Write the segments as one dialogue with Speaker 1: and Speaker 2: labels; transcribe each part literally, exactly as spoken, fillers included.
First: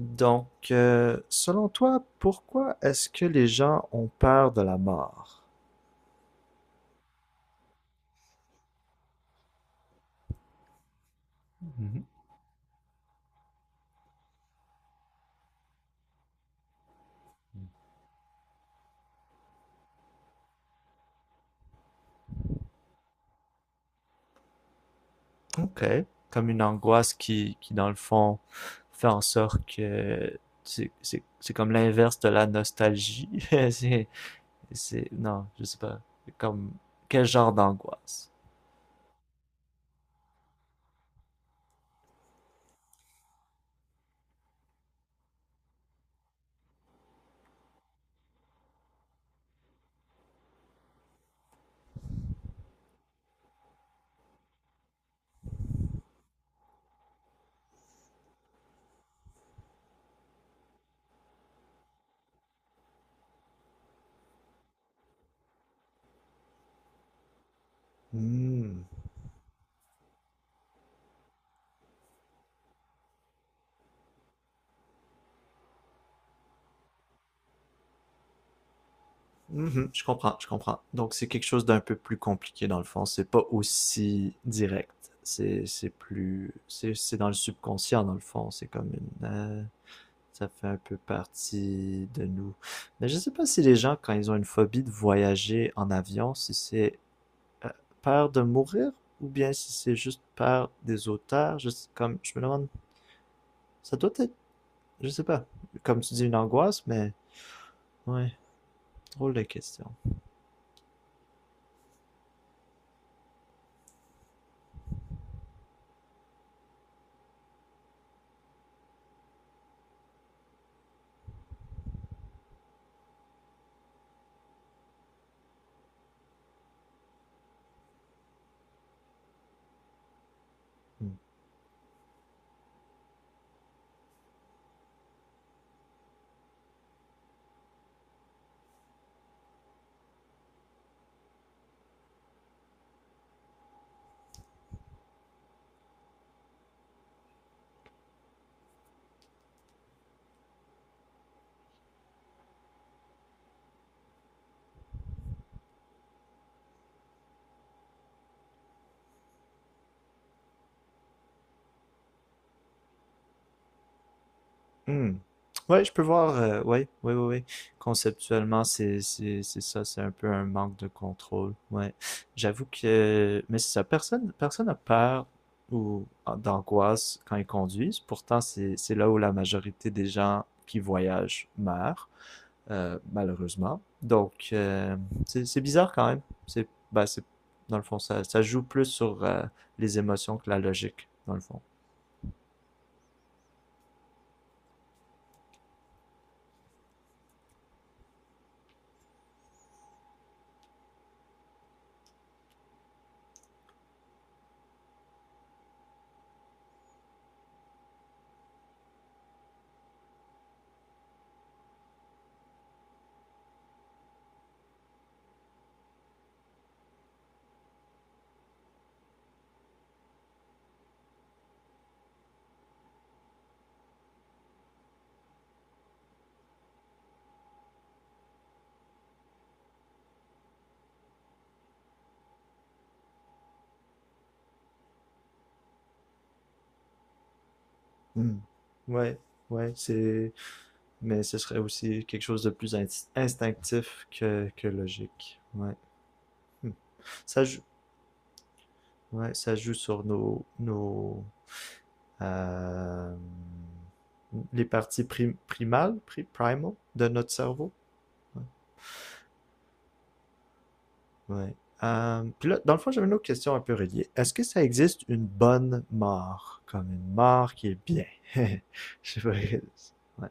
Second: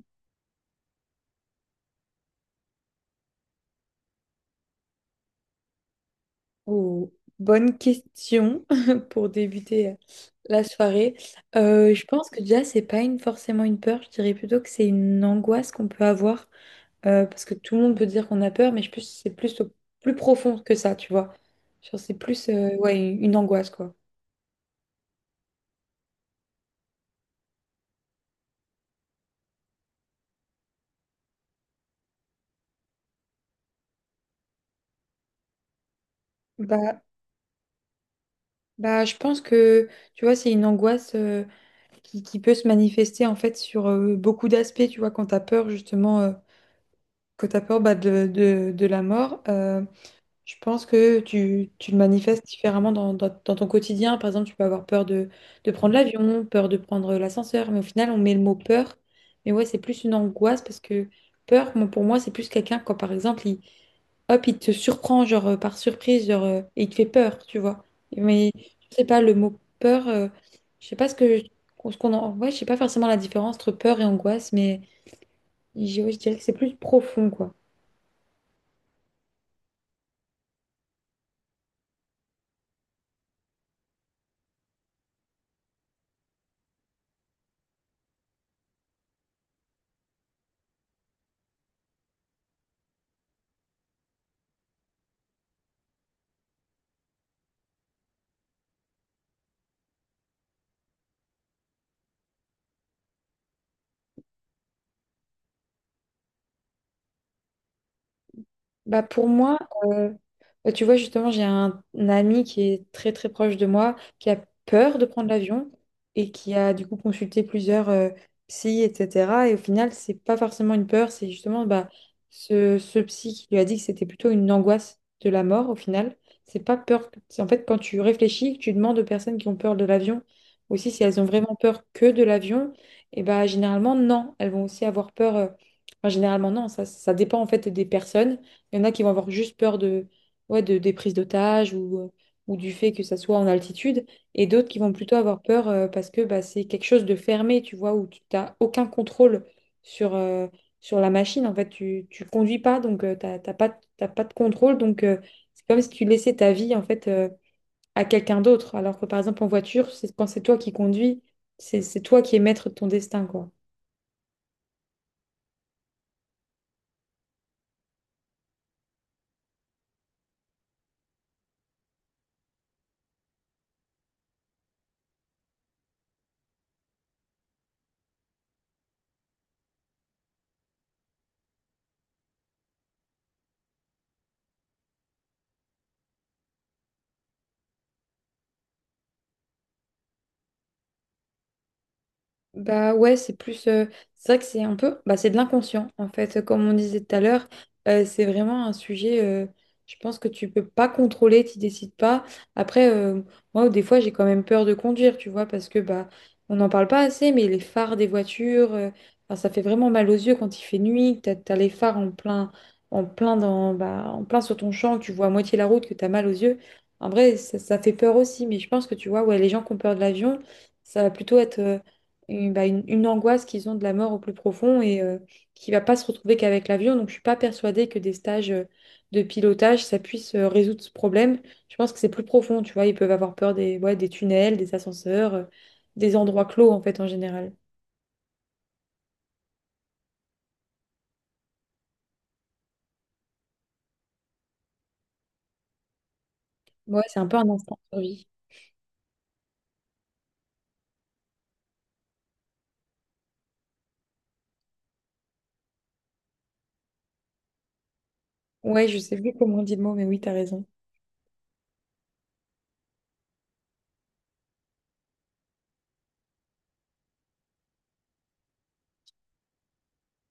Speaker 1: Donc, euh, selon toi, pourquoi est-ce que les gens ont peur de la mort?
Speaker 2: Oh, bonne question pour débuter euh, la soirée. Euh,
Speaker 1: Mhm.
Speaker 2: je pense que déjà, c'est pas une, forcément une peur, je dirais plutôt que c'est une angoisse qu'on peut avoir euh, parce que tout le monde peut dire qu'on a peur, mais je pense que c'est plus, au- plus profond que ça, tu vois. Genre, c'est plus euh, ouais, une une angoisse, quoi.
Speaker 1: Ok, comme une angoisse qui, qui dans le fond, fait en sorte que c'est c'est- c'est comme l'inverse de la nostalgie. C'est, c'est, non, je sais pas. Comme,
Speaker 2: Bah,
Speaker 1: quel genre d'angoisse?
Speaker 2: bah, je pense que, tu vois, c'est une angoisse euh, qui, qui peut se manifester en fait sur euh, beaucoup d'aspects, tu vois, quand t'as peur justement, euh, quand t'as peur bah, de, de, de la mort. Euh, Je pense que tu, tu le manifestes différemment dans, dans- dans ton quotidien. Par exemple, tu peux avoir peur de, de prendre l'avion, peur de prendre l'ascenseur, mais au final, on met le mot peur. Mais ouais, c'est plus une angoisse parce que peur, moi, pour moi, c'est plus quelqu'un quand, par exemple, il, hop, il te surprend genre, euh, par surprise genre, euh, et il te fait peur, tu vois. Mais
Speaker 1: Mm.
Speaker 2: je sais pas, le mot peur, euh, je sais pas ce que, ce qu'on en... Ouais, je sais pas forcément la différence entre peur et angoisse, mais je ouais, je dirais que c'est plus profond, quoi.
Speaker 1: Mhm, je comprends, je comprends. Donc, c'est quelque chose d'un peu plus compliqué dans le fond. C'est pas aussi direct. C'est, c'est plus, c'est, c'est dans le subconscient dans le fond. C'est comme une, euh, ça fait un peu partie de nous. Mais je sais pas si les gens, quand ils ont une phobie de voyager en avion, si c'est euh, peur de mourir ou bien si c'est juste peur des auteurs. Juste comme, je me demande, ça doit être, je sais pas, comme tu dis, une angoisse, mais ouais,
Speaker 2: Bah pour
Speaker 1: drôle de
Speaker 2: moi,
Speaker 1: question.
Speaker 2: euh, bah tu vois, justement, j'ai un, un ami qui est très très proche de moi, qui a peur de prendre l'avion et qui a du coup consulté plusieurs euh, psys, et cetera. Et au final, c'est pas forcément une peur, c'est justement bah, ce, ce psy qui lui a dit que c'était plutôt une angoisse de la mort au final. C'est pas peur. C'est En fait, quand tu réfléchis, que tu demandes aux personnes qui ont peur de l'avion aussi si
Speaker 1: Hmm.
Speaker 2: elles ont vraiment peur que de l'avion, et bah généralement, non. Elles vont aussi avoir peur. euh, enfin, généralement, non. Ça, ça dépend en fait des personnes. Il y en a qui vont avoir juste peur de, ouais, de, des prises d'otages ou, euh, ou du fait que ça soit en altitude. Et d'autres qui vont plutôt avoir peur euh, parce que bah, c'est quelque chose de fermé, tu vois, où tu n'as aucun contrôle sur, euh, sur la machine. En fait, tu ne conduis pas, donc euh, t'as t'as pas, t'as pas de contrôle. Donc, euh, c'est comme si tu laissais ta vie, en fait, euh, à quelqu'un d'autre. Alors que, par exemple, en voiture, c'est quand c'est toi qui conduis, c'est c'est toi qui es maître de ton destin, quoi.
Speaker 1: Hmm. Ouais, je peux voir. euh, ouais, ouais, ouais, ouais. Conceptuellement, c'est, c'est, c'est ça, c'est un peu un manque de contrôle. Ouais. J'avoue que, mais c'est ça. Personne, personne a peur ou ah, d'angoisse quand ils conduisent. Pourtant, c'est, c'est là où la majorité des gens qui voyagent meurent, euh, malheureusement. Donc, euh, c'est, c'est bizarre quand même. C'est, bah, c'est, dans le fond, ça, ça joue plus sur euh, les émotions que la logique, dans le fond.
Speaker 2: Bah ouais, c'est plus. euh, c'est vrai que c'est un peu. Bah, c'est de l'inconscient, en fait. Comme on disait tout à l'heure, euh, c'est vraiment un sujet. euh, je pense que tu peux pas contrôler, tu décides pas. Après, euh, moi, des fois, j'ai quand même peur de conduire, tu vois, parce que bah, on n'en parle pas assez, mais les phares des voitures, euh, enfin, ça fait vraiment mal aux yeux quand il fait nuit, que t'as, t'as les phares en plein, en plein dans, bah, en plein sur ton champ, que tu vois à moitié la route, que t'as mal aux yeux. En vrai, ça, ça fait peur aussi, mais je pense que tu vois, ouais, les gens qui ont peur de l'avion, ça va plutôt être une, bah, une- une angoisse qu'ils ont de la mort au plus profond et euh, qui va pas se retrouver qu'avec l'avion. Donc, je suis pas persuadée que des stages euh, de pilotage, ça puisse euh, résoudre ce problème. Je pense que c'est plus profond, tu vois. Ils peuvent avoir peur des, ouais, des tunnels, des ascenseurs, euh, des endroits clos, en fait, en général.
Speaker 1: Hmm. Ouais, ouais, c'est. Mais ce serait aussi quelque chose de plus instinctif que, que logique. Ouais. Hmm.
Speaker 2: Ouais, c'est un peu
Speaker 1: Ça
Speaker 2: un
Speaker 1: joue,
Speaker 2: instinct de survie.
Speaker 1: ouais, ça joue sur nos, nos, euh, les parties prim- primales, pri- primal de notre cerveau. Ouais.
Speaker 2: Ouais, je sais plus comment on dit le mot, mais oui, t'as raison.
Speaker 1: Ouais. Euh, puis là, dans le fond, j'avais une autre question un peu reliée. Est-ce que ça existe une bonne mort? Comme une mort qui est bien? Je sais pas. Ouais.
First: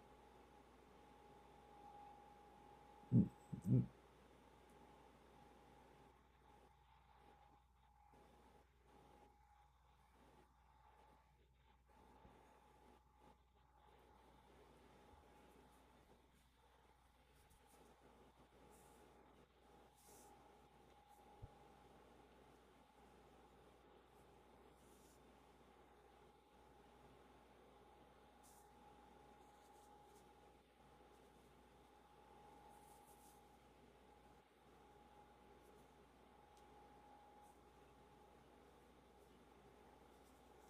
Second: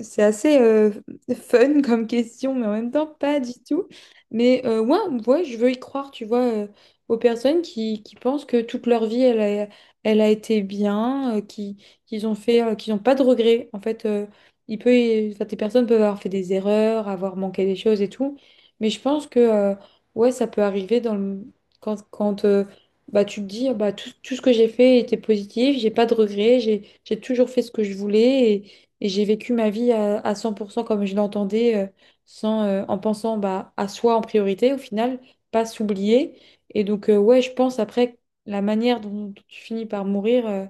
Speaker 2: C'est assez euh, fun comme question, mais en même temps pas du tout. Mais euh, ouais, ouais, je veux y croire, tu vois, euh, aux personnes qui, qui pensent que toute leur vie, elle a, elle a été bien, euh, qui, qu'ils ont fait, euh, qu'ils n'ont pas de regrets. En fait, euh, il peut, y- enfin, des personnes peuvent avoir fait des erreurs, avoir manqué des choses et tout. Mais je pense que euh, ouais, ça peut arriver dans le- quand, quand euh, bah, tu te dis, ah bah, tout, tout ce que j'ai fait était positif, j'ai pas de regrets, j'ai, j'ai toujours fait ce que je voulais. Et j'ai vécu ma vie à, à cent pour cent comme je l'entendais, euh, sans, euh, en pensant bah, à soi en priorité, au final, pas s'oublier. Et donc, euh, ouais, je pense après, la manière dont, dont tu finis par mourir, euh,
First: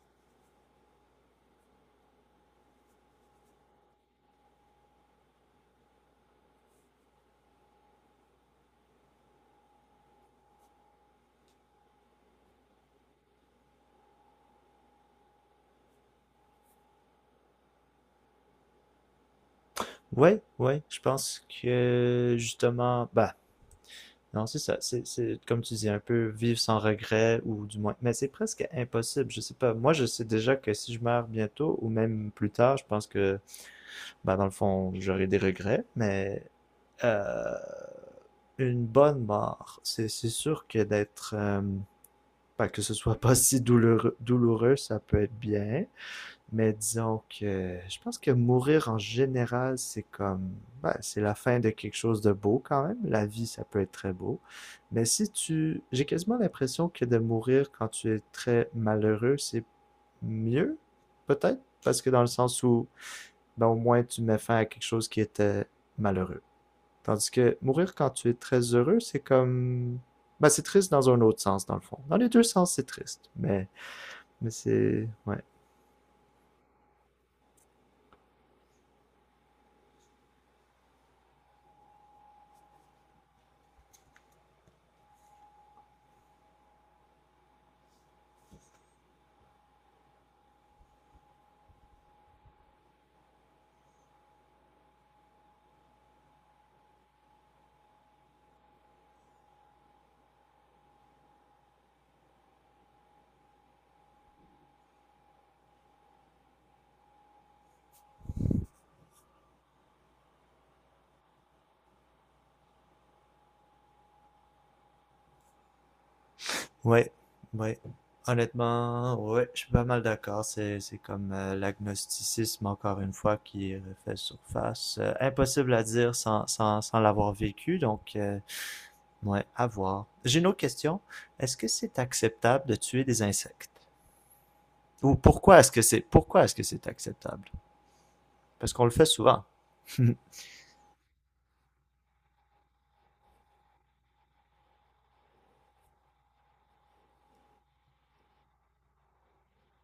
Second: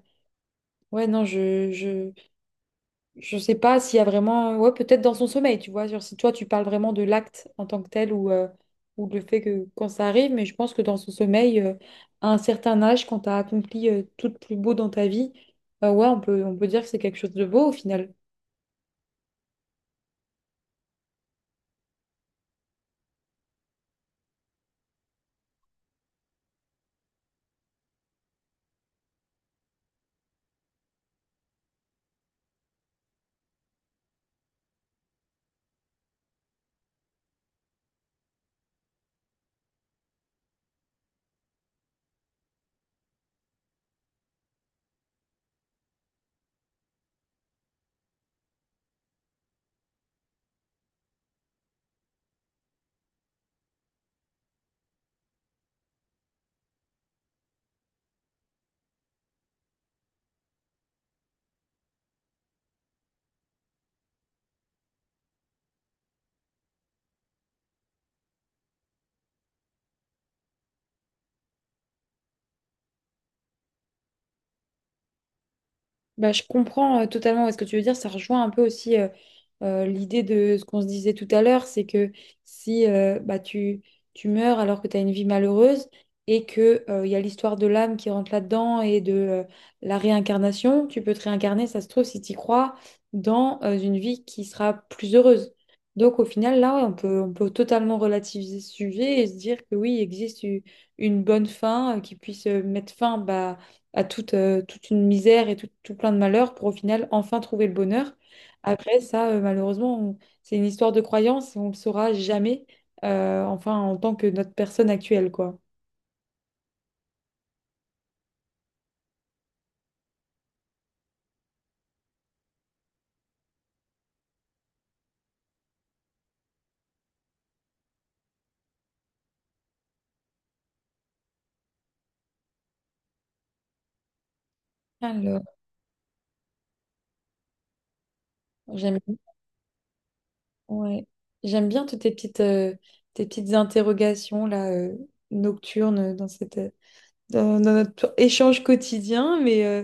Speaker 2: ouais, non, je, je, je sais pas s'il y a vraiment, ouais, peut-être dans son sommeil, tu vois, genre, si toi, tu parles vraiment de l'acte en tant que tel ou, euh, ou le fait que quand ça arrive, mais je pense que dans son sommeil, euh, à un certain âge, quand tu as accompli, euh, tout de plus beau dans ta vie, euh, ouais, on peut, on peut dire que c'est quelque chose de beau au final.
Speaker 1: Ouais, ouais, je pense que justement, bah, non, c'est ça. C'est, c'est, comme tu dis, un peu vivre sans regret, ou du moins. Mais c'est presque impossible. Je sais pas. Moi, je sais déjà que si je meurs bientôt, ou même plus tard, je pense que, bah, dans le fond, j'aurai des regrets. Mais euh, une bonne mort, c'est, c'est sûr que d'être. euh, bah, que ce soit pas si douloureux, douloureux, ça peut être bien. Mais disons que je pense que mourir en général, c'est comme, ouais, c'est la fin de quelque chose de beau quand même. La vie, ça peut être très beau. Mais si tu, j'ai quasiment l'impression que de mourir quand tu es très malheureux, c'est mieux, peut-être, parce que dans le sens où, ben, au moins tu mets fin à quelque chose qui était malheureux. Tandis que mourir quand tu es très heureux, c'est comme, ben, c'est triste dans un autre sens, dans le fond. Dans les deux sens, c'est triste. Mais, mais c'est, ouais,
Speaker 2: Bah, je comprends euh, totalement ouais, ce que tu veux dire. Ça rejoint un peu aussi euh, euh, l'idée de ce qu'on se disait tout à l'heure, c'est que si euh, bah, tu, tu meurs alors que tu as une vie malheureuse et que euh, il y a l'histoire de l'âme qui rentre là-dedans et de euh, la réincarnation, tu peux te réincarner, ça se trouve, si tu y crois, dans euh, une vie qui sera plus heureuse. Donc au final, là, ouais, on peut, on peut totalement relativiser ce sujet et se dire que oui, il existe u- une bonne fin euh, qui puisse euh, mettre fin bah, à toute, euh, toute une misère et tout, tout plein de malheurs pour au final enfin trouver le bonheur. Après, ça, euh, malheureusement, on- c'est une histoire de croyance, on ne le saura jamais, euh, enfin, en tant que notre personne actuelle, quoi.
Speaker 1: ouais, ouais. Honnêtement, ouais, je suis pas mal d'accord. C'est, c'est comme euh, l'agnosticisme, encore une fois, qui refait surface. Euh, impossible à dire sans, sans, sans l'avoir vécu, donc, euh, ouais, à voir. J'ai une autre question. Est-ce que c'est acceptable de tuer des insectes? Ou
Speaker 2: Alors,
Speaker 1: pourquoi est-ce que c'est, pourquoi est-ce que c'est acceptable? Parce qu'on le
Speaker 2: j'aime
Speaker 1: fait souvent.
Speaker 2: ouais. J'aime bien toutes tes petites, euh, tes petites interrogations là, euh, nocturnes dans cette, euh, dans, dans notre échange quotidien, mais euh,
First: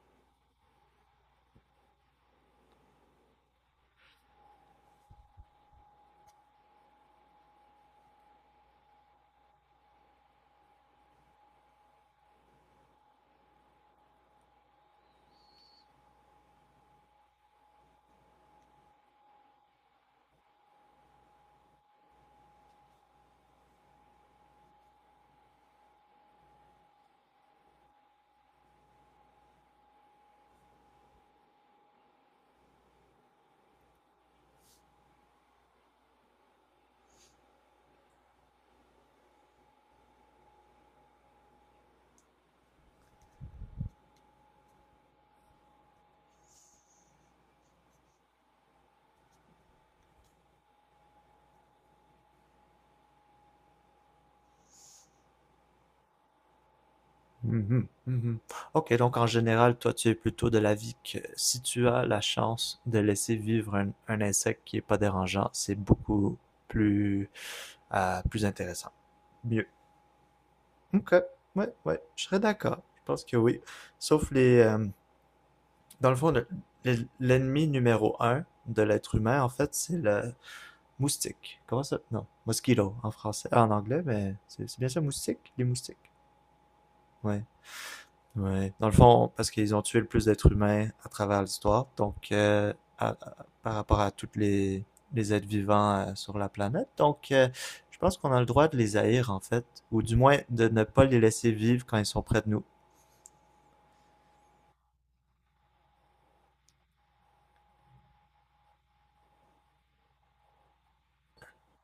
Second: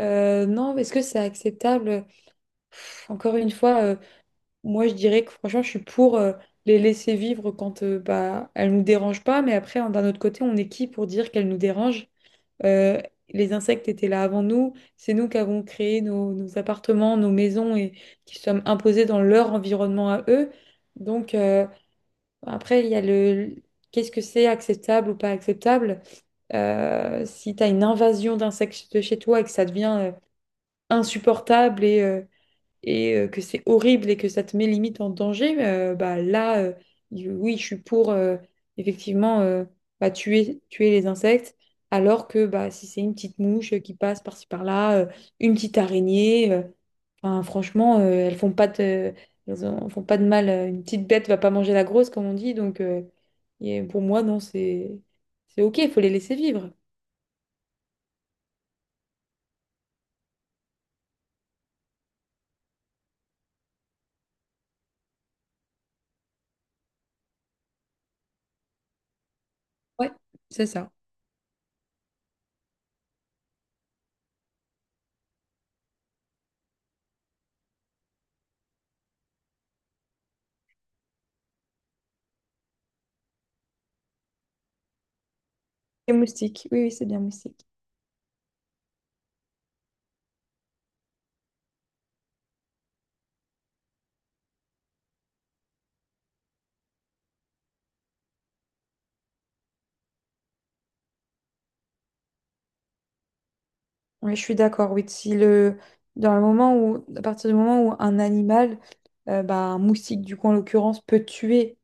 Speaker 2: euh, non, est-ce que c'est acceptable? Pff, encore une fois, euh, moi je dirais que franchement, je suis pour euh, les laisser vivre quand euh, bah, elles nous dérangent pas, mais après, hein, d'un autre côté, on est qui pour dire qu'elles nous dérangent? Euh, les insectes étaient là avant nous. C'est nous qui avons créé nos, nos appartements, nos maisons et qui sommes imposés dans leur environnement à eux. Donc, euh, après, il y a le qu'est-ce que c'est acceptable ou pas acceptable. Euh, si tu as une invasion d'insectes chez toi et que ça devient euh, insupportable et, euh, et euh, que c'est horrible et que ça te met limite en danger, euh, bah là, euh, y- oui, je suis pour euh, effectivement euh, bah, tuer, tuer les insectes, alors que bah, si c'est une petite mouche euh, qui passe par-ci par-là, euh, une petite araignée, euh, enfin, franchement, euh, elles font pas de, elles en font pas de mal. euh, Une petite bête va pas manger la grosse, comme on dit, donc euh, et pour moi, non, c'est c'est OK, il faut les laisser vivre.
Speaker 1: Mhm, mhm. Ok, donc en général, toi, tu es plutôt de l'avis que si tu as la chance de laisser vivre un, un insecte qui est pas dérangeant, c'est beaucoup plus, euh, plus intéressant. Mieux.
Speaker 2: Ouais, c'est ça.
Speaker 1: Ok, ouais, ouais, je serais d'accord. Je pense que oui. Sauf les, euh, dans le fond, le- le- l'ennemi numéro un de l'être humain, en fait, c'est le moustique. Comment ça? Non, mosquito en français, en anglais, mais c'est c'est bien ça, moustique, les moustiques.
Speaker 2: Les moustiques, oui, oui, c'est bien
Speaker 1: Ouais.
Speaker 2: moustique.
Speaker 1: Ouais. Dans le fond, parce qu'ils ont tué le plus d'êtres humains à travers l'histoire, donc euh, à- à- par rapport à toutes les, les êtres vivants euh, sur la planète. Donc, euh, je pense qu'on a le droit de les haïr, en fait, ou du moins de ne pas les laisser vivre quand ils sont près de nous.
Speaker 2: Oui, je suis d'accord. Oui, si le, dans le moment où, à partir du moment où un animal, euh, bah, un moustique du coup en l'occurrence, peut tuer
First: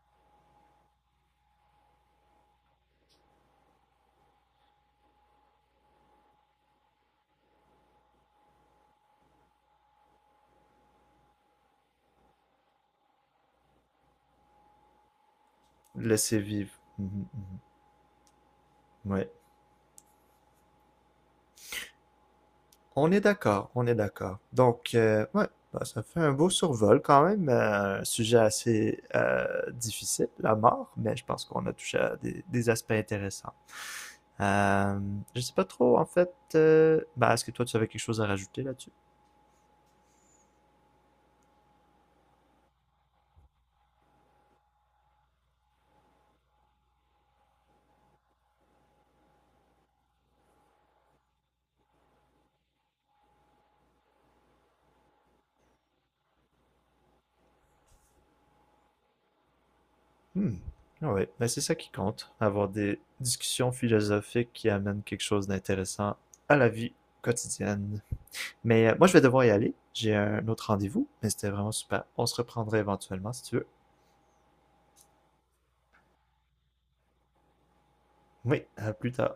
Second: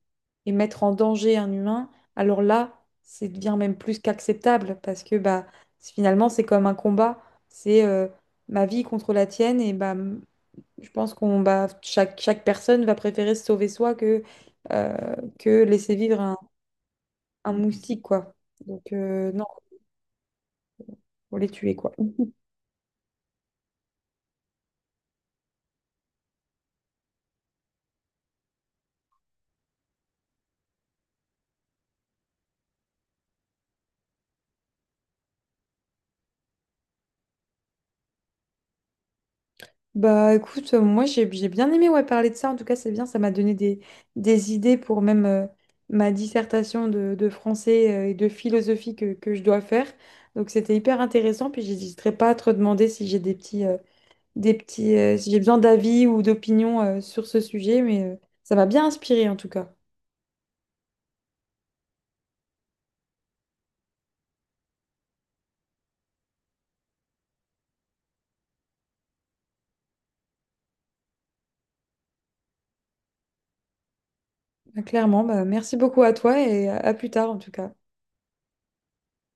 Speaker 2: et mettre en danger un humain, alors là, c'est devient même plus qu'acceptable parce que bah c'est- finalement c'est comme un combat, c'est euh, ma vie contre la tienne et bah m- je pense qu'on bah chaque chaque personne va préférer se sauver soi que euh, que laisser vivre un,
Speaker 1: Laisser vivre. Mhm,
Speaker 2: un moustique quoi. Donc
Speaker 1: mhm. Ouais.
Speaker 2: euh, non, faut les tuer quoi.
Speaker 1: On est d'accord, on est d'accord. Donc, euh, ouais, bah, ça fait un beau survol quand même, euh, un sujet assez euh, difficile, la mort, mais je pense qu'on a touché à des des aspects intéressants. Euh, je sais pas trop, en fait. euh, bah, est-ce que toi, tu avais quelque chose à rajouter là-dessus?
Speaker 2: Bah écoute, euh, moi j'ai j'ai bien aimé ouais, parler de ça. En tout cas, c'est bien, ça m'a donné des, des idées pour même euh, ma dissertation de, de français euh, et de philosophie que, que je dois faire. Donc c'était hyper intéressant. Puis j'hésiterai pas à te demander si j'ai des petits, euh, des petits, euh, si j'ai besoin d'avis ou d'opinion euh, sur ce sujet. Mais euh, ça m'a bien inspiré en tout cas.
Speaker 1: Hmm. Oui, mais c'est ça qui compte, avoir des discussions philosophiques qui amènent quelque chose d'intéressant à la vie quotidienne. Mais euh, moi, je vais devoir y aller. J'ai un autre rendez-vous, mais c'était vraiment super. On se reprendrait éventuellement si tu veux.
Speaker 2: Clairement, bah, merci beaucoup à toi et à à plus tard en tout cas.
Speaker 1: Oui, à plus tard.